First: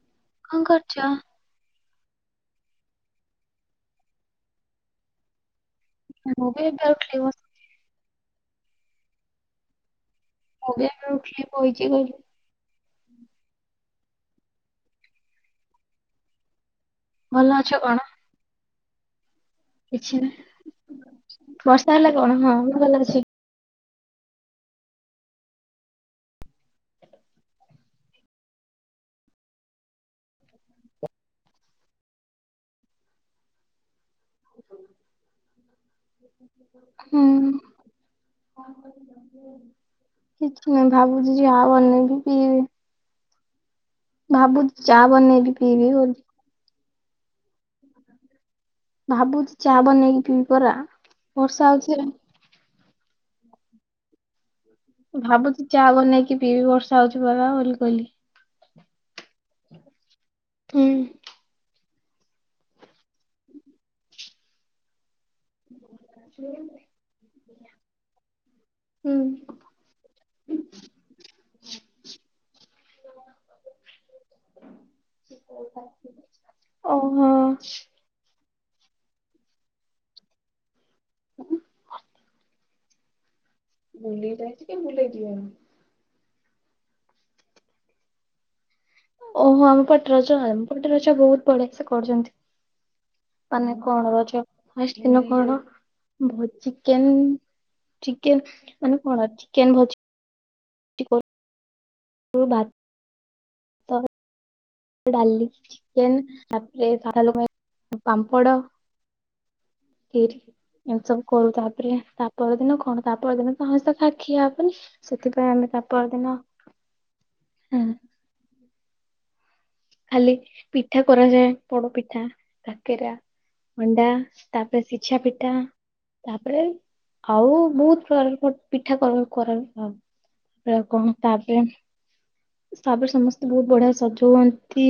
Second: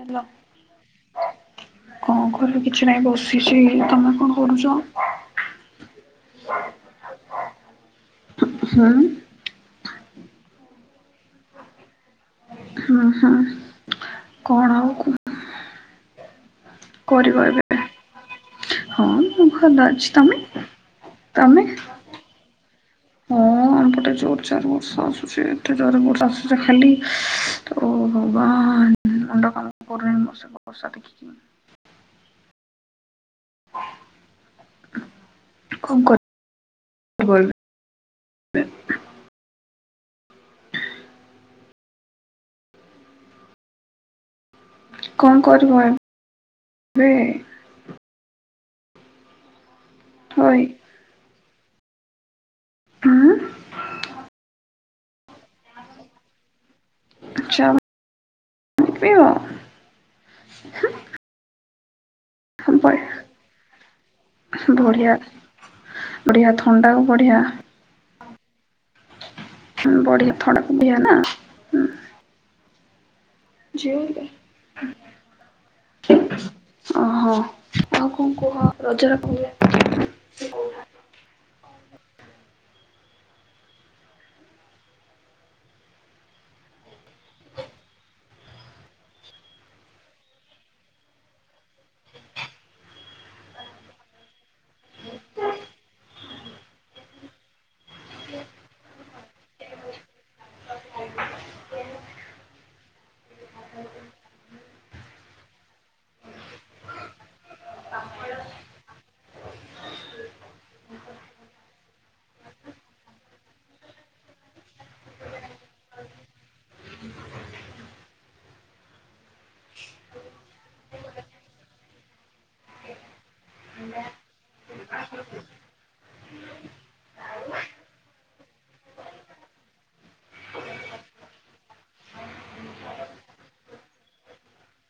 Hello କଣ କରୁଛ? କଣ କରିବି କିଛି ନାଇଁ ବସିଛି ତମେ କଣ କରୁଛ? ମୁ ବି। [unintelligible] ହଁ। ଏଇନା ଉଠିକି ବଇଚି ଘରେ। ହୁଁ ହୁଁ କଣ ଆଉ କୁହ? କରିବ ଭଲ ଏବେ ଅଛ କଣ? ହଁ। ଭଲ ଅଛି, କିଛି ତମେ ନାହିଁ। ତମେ? ବର୍ଷା ହେଲା କଣ? ହଁ ମୁଁ ଭଲ ଅଛି। ଜୋର ଚାର ବର୍ଷା ଆସୁଛି ଏତେ ଜୋର ବର୍ଷା ଆସୁଛି ଖାଲି ତ ବା ମୁଣ୍ଡ କାମ କରୁ ବର୍ଷା ଦେଖିକି। [unintelligible] ହୁଁ [unintelligible] କିଛି ନହିଁ ଭାବୁଛି ଯେ ଆଉ ନେ। [inaudible] ଭାବୁଛି ଚା କଣ ବନେଇବି କରିବ ପିଇବି। [inaudible] [unintelligible] ଭାବୁଛି। ଚା ବନେଇକି ପିଇବି ହଇ ପରା। ବର୍ଷା ହଉଛି। ହଁ। ମୁ ଭାବୁଛିି ଚାହା ବନେଇକି ପିଇ ବର୍ଷ ଚା ଯାଉଛି [unintelligible] କଇଲି। ହ। [unintelligible] ବଢିଆ। ବଢିଆ ଥଣ୍ଡା କୁ ବଢିଆ ହୁଁ। ବଢିଆ ଥଣ୍ଡା କ ବଢିଆ ନା ହୁଁ। ଜିଉ ଓହୋ ଆଉ କଣ କୁହ? ରଜର। [unintelligible] [unintelligible] ବୁଲେଇ ଯାଇ ଟିକେ ବୁଲେଇ ଯିବା। ଓହୋ ଆମ ପଟ ରଛ ଆମ ପଟ ରଛ ବହୁତ ବଢିଆ ସେ କରୁଛନ୍ତି ମାନେ କଣ ରଜ ଫାଷ୍ଟ ଦିନ କଣ? ଚିକେନ୍ ଚିକେନ ମାନେ କଣ ଚିକେନ ଭଜି। ଭା [inaudible] ତ। [inaudible] ଡାଲି, ଚିକେନ ତାପରେ ସାରା ଲୋକ ପାମ୍ପଡ଼, ଖିରି ଏ ସବୁ କରୁ ତାପରେ ତାପର ଦିନ କଣ ତାପର ଦିନ ସମସ୍ତ ଖା ଖିଆ ପାଇଁ ସେଥିପାଇଁ ଆମେ ତାପର ଦିନଁ ହୁଁ। ଖାଲି ପିଠା କରାଯାଏ ପୋଡ ପିଠା, କାକେରା, ଅଣ୍ଡା, ତାପରେ ସିଛା ପିଠା, ତାପରେ ଆଉ ବହୁତ ପ୍ରକାର ପିଠା କରପ କଣ ତାପରେ ତାପରେ ସମସ୍ତେ ବହୁତ ବଢିଆ ସଜ ହୁଅ ତି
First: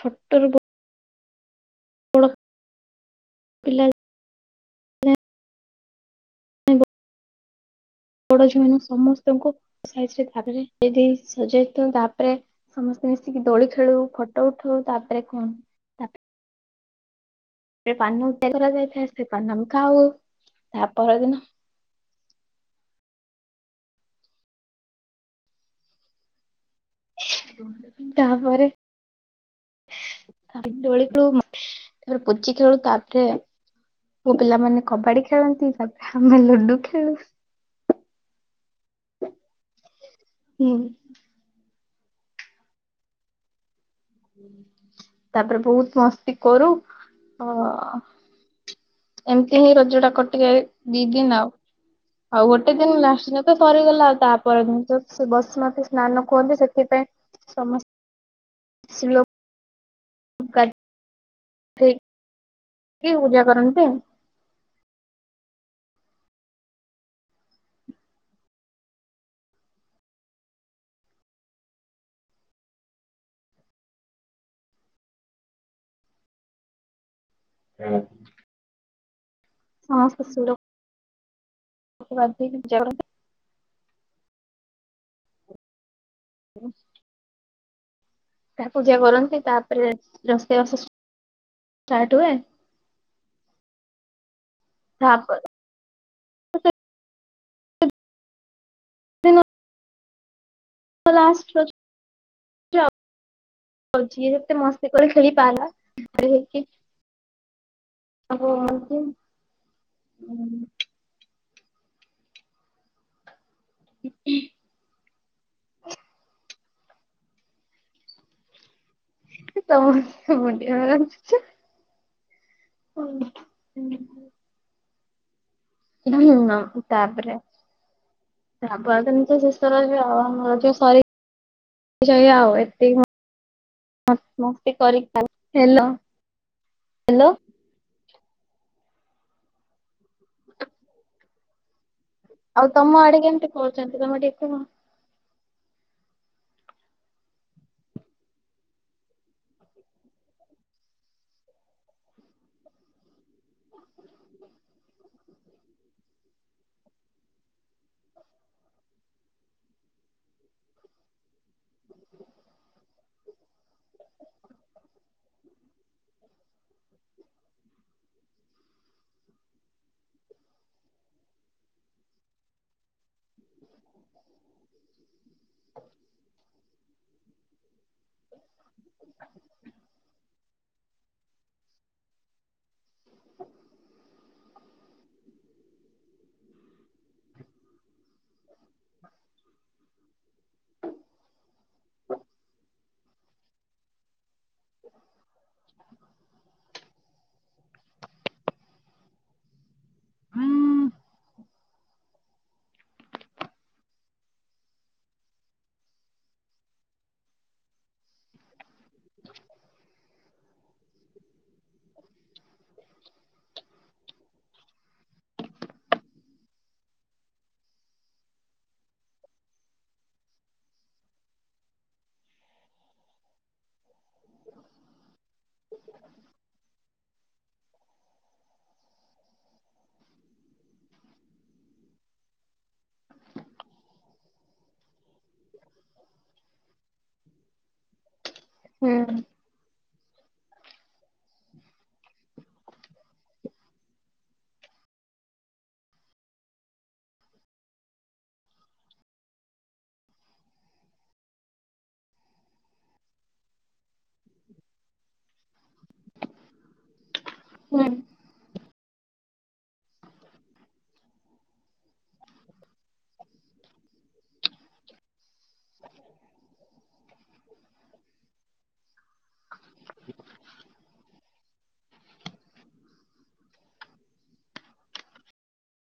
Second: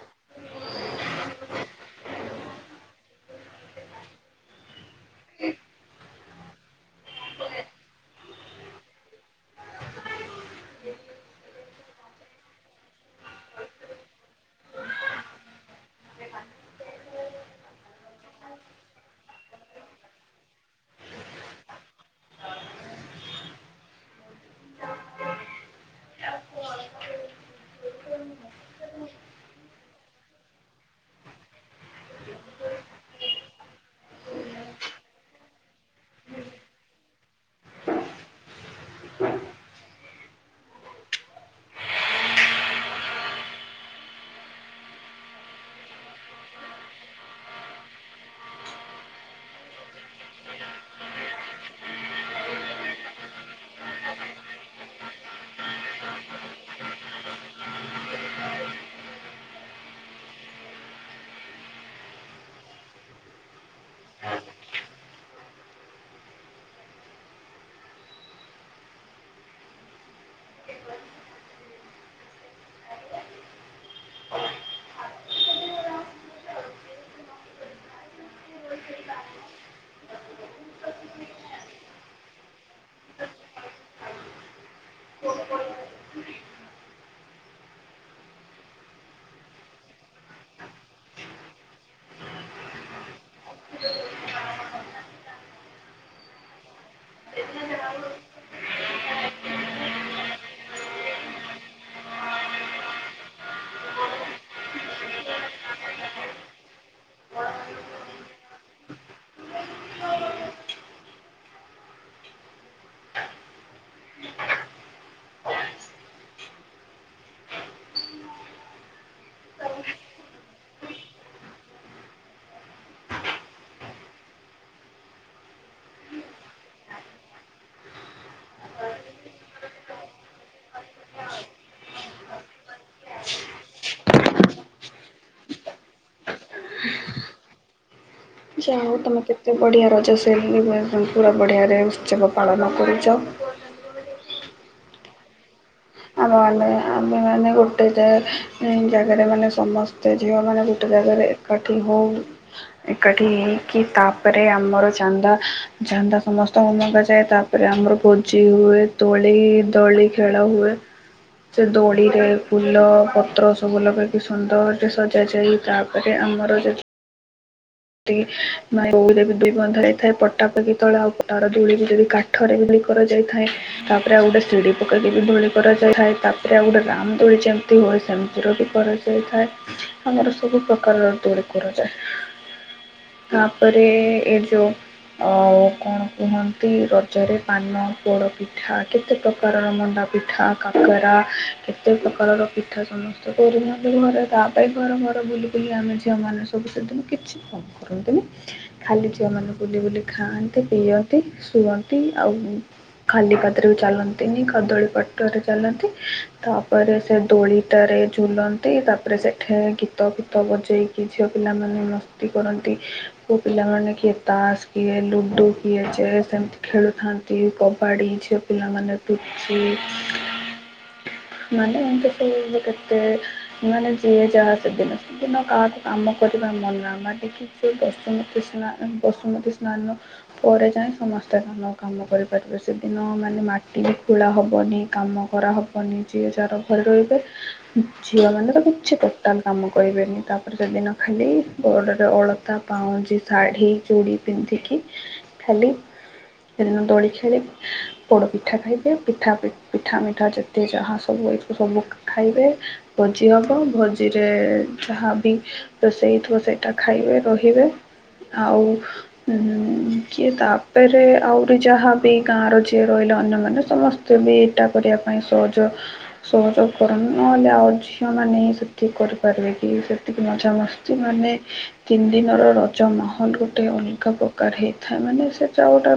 ଛଟର ବର୍ [inaudible] ପିଲା। ଆ। [unintelligible] ବଡ ଝିଆମାନେ ସମସ୍ତଙ୍କୁ ତାପରେ ଯଦି ସଜେଇଥାଉ ତାପରେ ସମସ୍ତେ ମିଶିକି ଦୋଳି ଖେଳୁ ଫଟୋ ଉଥୋଉ ତାପରେ କଣ? ପାନ କରାଯାଇଥାଏ, ସେ ପାନ ଆମେ ଖାଉ, ତା ପରଦିନ ତାପରେ ଦୋଳି ଖେଳୁ, ତାପରେ ପୁଚି ଖେଳୁ, ତାପରେ ମୋ ପିଲାମାନେ କବାଡି ଖେଳନ୍ତି, ତାପରେ ଆମେ ଲୁଡୁ ଖେଳୁ। ହୁଁ। ତାପରେ ବହୁତ ମସ୍ତି କରୁ ଅ ଏମିତି ହିଁ ରଜ ଟା କଟିକେ ଦି ଦିନ ଆଉ। ଆଉ ଗୋଟେ ଦିନ ଲାଷ୍ଟ ତ ସରିଗଲା ଆଉ ତାପ ଦିନ ତ ସେ ବସୁମତୀ ସ୍ନାନ କୁହନ୍ତି ସେଥିପାଇଁ ସମସ୍ତେ ସେ ଲୋ [unintelligible] ପୂଜା କରନ୍ତି ଆଉ। [unintelligible] ହଁ। ସମସ୍ତସ ଲ। [unintelligible] [unintelligible] ହ। ତା ପୂଜା କରନ୍ତି ତାପରେ ରସ୍ତବାସ ଷ୍ଟାର୍ଟ ହୁଏ। ହପ ଏ ବାଉୁ [unintelligible] ଝେ ମସ୍ତି କରି ଖେ ପ ଆ [unintelligible] ସମସ୍ତ [unintelligible] ହୁଁ ହଁ। ହ ତାପରେ ତାପ ଶଷର ଏସ୍ଲ ଯା ହଉ ତମେ କେତେ ବଢିଆ ରଜ ସେ ପୁରା ବଢିଆ ରେ ଆଉ ତମ ଆଡେ କେମିତି କରୁଛନ୍ତି ତମେ ଟିକେ [unintelligible] ଆଉ ଆମେ ଆମେମାନୋନ ଗୋଟେ ଜାଗାରେ ମାନେ ସମସ୍ତେ ଝିଅମାନୋନେ ଗୋଟେ ଜାଗାରେ ଏକାଠି ହଉ ଏକାଠି ହେଇକି ତାପରେ ଆମର ଚାନ୍ଦା ଚାନ୍ଦା ସମସ୍ତଙ୍କୁ ମଗାଯାଏ ତାପରେ ଆମର ଭୋଜି ହୁଏ ଦୋଳି ଦୋଳି ଖେଳ ହୁଏ। ସେ ଦୋଳିରେ ଫୁଲ ପତ୍ର ସବୁ ଲଗେଇକି ସୁନ୍ଦରରେ ସଜାଯାଏ ତାପରେ ଆମର ଯ ଉରେ ଦୁଇ ବନ୍ଧରେଇ ଥାଏ ପଟା ପକି ତଳେ ଆଉ ତର ଦୁଳି ବି ଯଦି କାଠରେ ବି କରାଯାଇଥାଏ ତାପରେ ଆଉ ଗୋଟେ ସିଢ଼ି ପକେଇକି ବି ଦୋଳି କରାଯାଇଥାଏ ତାପରେ ଆଉ ଗୋଟେ ରାମଦୋଳି ଯେମିତି ହୁଏ ସେମିତିର ବି କରାଯାଇଥାଏ ଆମର ସବୁ ପ୍ରକାରର ତରି କରାଯାଏ। ତାପରେ ଏ ଯୋଉ ଅ କଣ କୁହନ୍ତି ରଜରେ ପାନ ପୋଡ ପିଠା କେତେ ପ୍ରକାରର ମଣ୍ଡା ପିଠା କାକରା କେତେ ପ୍ରକାରର ପିଠା ସମସ୍ତେ କରିଦିଅନ୍ତୁ ଘରେ ତା ପାଇଁ ଘର ଘର ବୁଲି ବୁଲି ଆମେ ଝିଅମାନେ ସବୁ ସେଦିନ କିଛି କଣ କରନ୍ତୁନି ଖାଲି ଝିଅମାନଙ୍କୁ ବୁଲି ବୁଲି ଖାଆନ୍ତି ପିଇଅନ୍ତି। ଶୁଅନ୍ତି ଆଉ ଖାଲି ପାଦରେ ବି ଚାଲନ୍ତିନି କଦଳୀପଟରେ ଚାଲନ୍ତି ତାପରେ ସେ ଦୋଳିଟାରେ ଝୁଲନ୍ତି ତାପରେ ସେଠି ଗୀତ ଫୀତ ବଜେଇକି ଝିଅ ପିଲାମାନେ କରନ୍ତି ପ ପିଲାମାନେ କିଏ ତାସ କିଏ ଲୁଡୁ କିଏ ଚେସ୍ ଏମିତି ଖେଳୁଥାନ୍ତି କବାଡି ଝି ପିଲାମାନେ ତୁଚି ମାନେ ଏମିତି ସବୁ କେତେ ମାନେ ଯିଏ ଯାହା ସେଦିନ ସେଦିନ କାହାକୁ କାମ କରିବା ମନେ ମା ଟିକି ଯେ ବସୁମତିୀ ସ୍ନ ବସୁମତୀ ସ୍ନାନ ପରେ ଯାଇଏ ସମସ୍ତେ କାମ କରିପାରିବେ ସେଦିନ ମାନେ ମାଟି ବି ଖୋଳା ହେବନି କାମ କରାହବ। ନି ଝିଅ ଯର ଘରେ ରହିବେ ଝିଅ ମାନେ ତ ହୁଁ କିଛି ଟୋଟାଲ କାମ କହିବେନି ତାପରେ ସେଦିନ ଖାଲି ବଡ଼ରେ ଅଳତା ପାଉଁଜି ଶାଢ଼ୀ ଚୁଡ଼ି ପିନ୍ଧିକି ଖାଲି ସେଦିନ ଦଳି ଖେଳି ପୋଡ଼ପିଠା ଖାଇବେ ପିଠା ପିଠା ମିଠା ଯେତେ ଯାହା ସବୁ ଏସବୁ ସବୁ ଖାଇବେ ଭୋଜି ହେବ ଭୋଜିରେ ଯାହାବ ରୋଷେଇ ଥିବ ସେଇଟା ଖାଇବେ। ରହିବେ ହୁଁ ଆଉ। ହଁ କିଏ ତାପରେ ଆହୁରି ଯାହା ବି ଗାଁର ଝିଏ ରହିଲେ ଅନ୍ୟମାନୋନ ସମସ୍ତେ ବି ଏଇଟା କରିବା ପାଇଁ ସହଜ ସହଯୋଗ କରନ୍ତି ନହେଲେ ଆଉ ଝିଅ ମାନେ ହିଁ ସେତିକି କରିପାରିବେ କି ସେତିକି ମଜା ମସ୍ତି ସେ ମାନେ ତିନି ଦିନର ରଜମହଲ ଗୋଟେ ଅଲଗା ପ୍ରକାର ହେଇଥାଏ ମାନେ ସେ ଯଉଟା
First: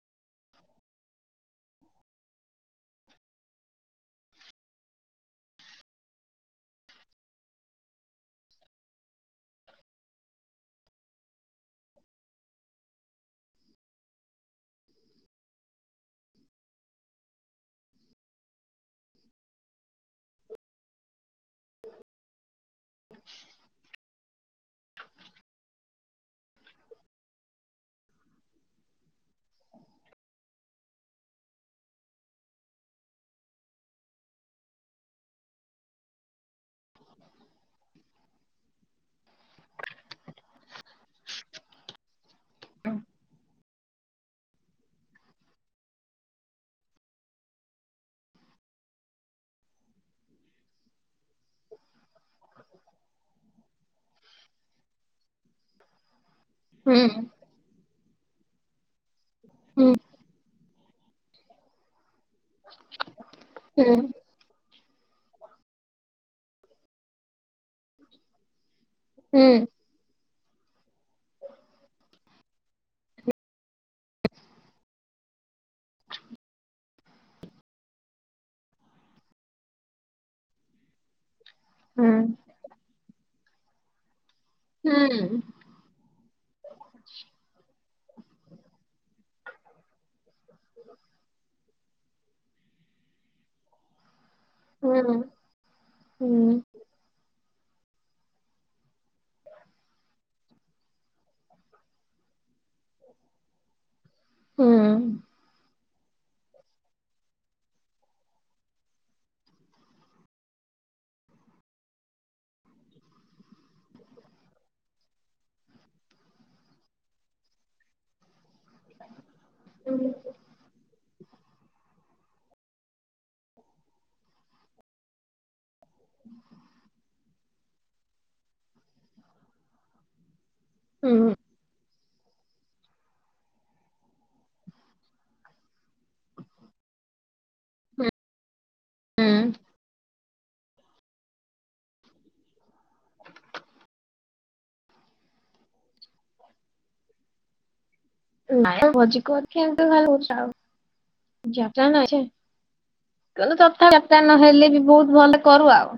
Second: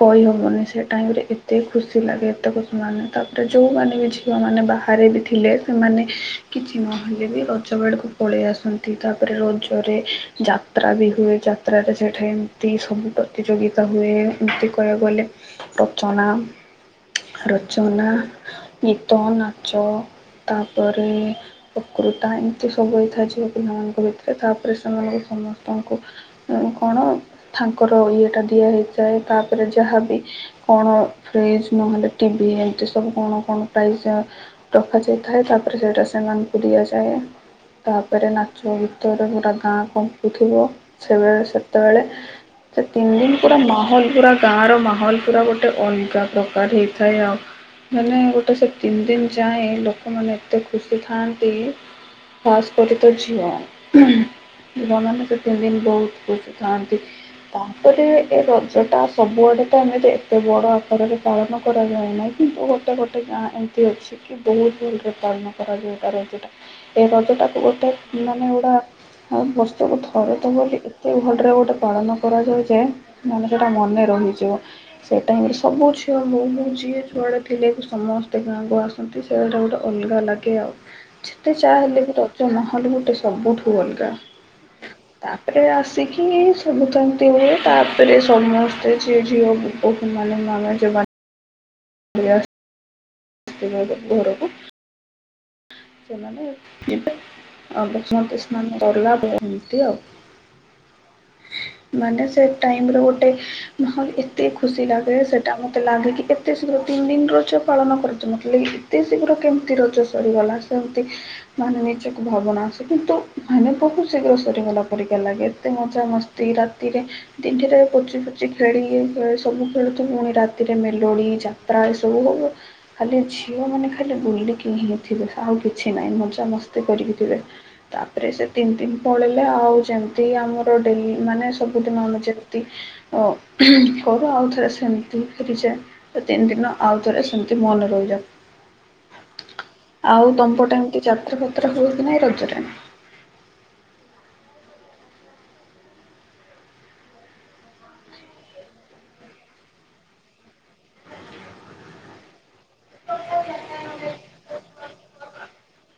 କହିହବନି ସେ ଟାଇମ ରେ ଏତେ ଖୁସି ଲାଗେ ଏତେକ ସେମାନେ ତାପରେ ଯୋଉମାନେ ବି ଝିଅମାନୋନ ବାହାରେ ବି ଥିଲେ ସେମାନେ କିଛି ନହେଲେ ବି ରଜ ବଳକୁ ପଳେଇ ଆସନ୍ତି। ତାପରେ ରୋଜରେ ଯାତ୍ରା ବି ହୁଏ ଯାତ୍ରାରେ ସେଠା ଏମିତି ସବୁ ପ୍ରତିଯୋଗିତା ହୁଏ ଏମିତି କହିବାକୁ ଗଲେ ରଚନା ରଚନା ଗୀତ ନାଚ ତାପରେ ପକୁର ଟା ଏମତି ସବୁ ହେଇଥା ଯିବ। ହୋଇଥିଲେ ତାପରେ ସେମାନଙ୍କୁ ସମସ୍ତଙ୍କୁ କଣ ତାଙ୍କର ଇଏଟା ଦିଆ ହେଇଯାଏ ତାପରେ ଯାହାବି କଣ ଫ୍ରିଜ ନହେଲେ ଟିଭି ଏମିତି ସବୁ କଣ କଣ ପ୍ରାଇଜ ରଖାଯାଇଥାଏ ତାପରେ ସେଇଟା ସେମାନଙ୍କୁ ଦିଆଯାଏ ତାପରେ ନା। ଯଉ ଭିତରେ ପୁରୁରା ଗାଁ କଣଙ୍କୁୁଥିବ ସେବେଳେ ସେତେବେଳେ ସେ ତିନି ଦିନ ପୁରା ମାହୋଲ ପୁରା ଗାଁର ମାହୋଲ ପୁରା ଗୋଟେ ଅଲଗା ପ୍ରକାର ହେଇଥାଏ ଆଉ ମାନେ ଗୋଟେ ସେ ତିନି ଦିନ ଯାଏ ଲୋକମାନେ ଏତେ ଖୁସି ଥାଆନ୍ତି ଖାସ୍ କରି ତ ଝିଅ ଝିଅମାନେ ସେ ତିନି ଦିନ ବହୁତ ପଛିଥାନ୍ତି ହୁଁ ତା ଏ ରଜ ଟା ସବୁଆଡ଼େ ତ ହୁଁ ଏମେତି ଏତେ ବଡ଼ ଘରରେ ପାଳନ କରାଯାଏ ନାହିଁ କିନ୍ତୁ ଗୋଟେ ଗେ ଗୋଟେ ଗାଁ ଏମିତି ଅଛି ହୁଁ କି ବହୁତ। ଯେ ପାଳନ କରାଯାଏ ତା ରଜଟା ଏ ରଜଟାକୁ ଗୋଟେ ମାନେ ଏଟା ଆଉ ବସ୍ତୁକୁ ଥରେ ତ ବୋଲି ଏତେ ଭଲରେ ଗୋଟେ ପାଳନ କରାଯାଉ ଯେ ନେ ସେଟା ମନେ ରହିଛିବ। ସେଇଟା ହ ସବୁ ଝିଅ ମୁ ମୋ ଯିଏ ଛୁଆଡେ ଥିଲେ ସମସ୍ତେ ଗାଁକୁ ଆସନ୍ତି ସେଇଗୁଟା ଗୋଟେ ଅଲଗା ଲାଗେ ଆଉ। ଗତେ ଚାହା ହେଲେ ହୁଁ ବି ରଜ ନହେ ସବୁଠୁ ଅଲଗା। ହୁଁ ତାପରେ ଆସିକି ସବୁତ ଇମିତି ହୁଏ। ରେ ସମସ୍ତେ ସିଏ ଝିଅ ବୋଉ ମାନେ ମ ଯ [inaudible] ବ ସେମନେ ହୁଁ ହୁଁ ହୁଁ ବମତ ସେମାନେେ ଡରଲା ଭନ୍ତି ଆଉ ମାନେ ସେ ଟାଇମ ଗୋଟେ ନହେ ଏତେ ଖୁସି ଲାଗେ ହୁଁ ସେଟା ମତେ ମତୋଗେ କି ଏତ ଶୀଘ୍ର ତିନି ଦିନ ର ପାଳନ କର। ମତ ଏତେ ଶୀଘ୍ର କେମିତି ରଜ ସରିଗଲା ସେମତି ମାନେ ନିଜକୁ ଭାବନା ଆସେ କିନ୍ତୁ ମାନେ ବହୁତ ଶୀଘ୍ର ସରିଗଲା ପରିକାର ଲାଗେ ଏତେ ମଜମସ୍ତି ରାତିରେ ଦିନଡିରେ ପୋଚି ପୋଚି ଖେଳି ସବୁ ଖେଳୁଥିଲୁ ପୁଣି ରାତିରେ ମେଲୋଡି। ଚାଟାରା ସବ ଖାଲି ଝିଅ ମାନେ ଖାଲି ବୁଲିକି ହିଁ ଥିବେ ଆଉ କିଛି ନାହିଁ ମଜା ମସ୍ତି କରିକି ଥିବେ ତାପରେ ସେ ତିନି ଦିନ ପଳେଇଲେ ଆଉ ଯେମିତି ଆମର ହୁଁ ମାନେ ସବୁଦିନ ଯେମତି ଅ ଘରୁ ଆଉଥରେ ସେମିତି ଫେରିଯାଏ ତିନି ଦିନ ଆଉଥରେ ସେମିତି ମନେ ହୁଁ ରହିଯାଉ ଆଉ। ଦମ୍ପଟ ଏମିତି ଯାତ୍ରା ଫାତ୍ରା ହୁଏ କି ନାଇ ରଜରେ ନ ଭୋଜି କରଛଉ ଯଥା ଯାତା ନହେଲେ ବି ବହୁତ ଭଲ କରୁ ଆଉ।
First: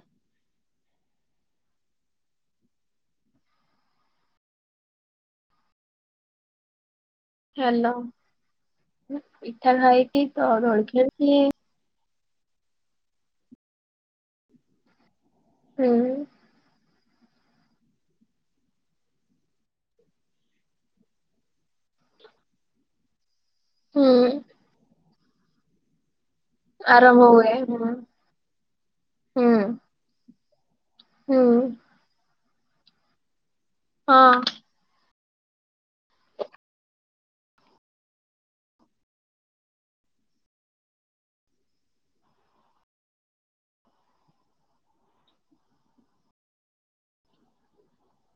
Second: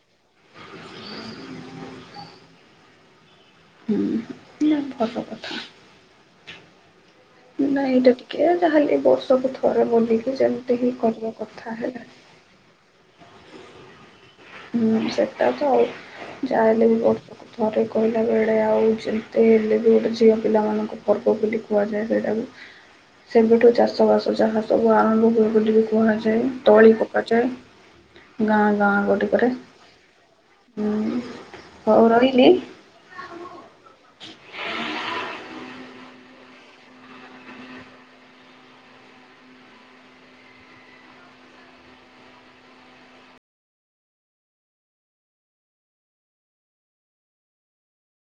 ଫଟ କଥା। ନାଇଁ ହାଲୋ ଏଇଟା ଟିକେ ଯାହା ହେଲେ ବି ବର୍ଷକୁ ପିଠା ଥରେ ଖାଇକି ବୋଲିକି ତ ଯେମିତି ଦୋଳି ହିଁ କରିବା ଖେଳିକି କଥା ହେଲାଣି। ହୁଁ ସେ ଟ ତ ଆଉ ହୁଁ ଜାହେଲେ ବି ବହୁତ ତା ଥରେ କହିଲା ବେଳେ ଆଉ ଯେମିତି ହେଲେ ବି ଗୋଟେ ଝିଅ ପିଲାମାନଙ୍କୁ ପର୍ବ ବୋଲି କୁହାଯାଏ ସେଇଟାକୁ ସେବେଠୁ ଚାଷବାସ ହୁଁ ଯାହା ସବୁ ଆରମ୍ଭୁ। ବୋଲି ବି କୁହାଯାଏ। ତଳି ଆରମ୍ଭ ହୁଏ ହୁଁ ପକାଯାଏ ଗାଁ ଗାଁ ଗୋଟେ। ଉପରେ। ହୁଁ ହୁଁ ହଉ ରହିଲି। ହଁ।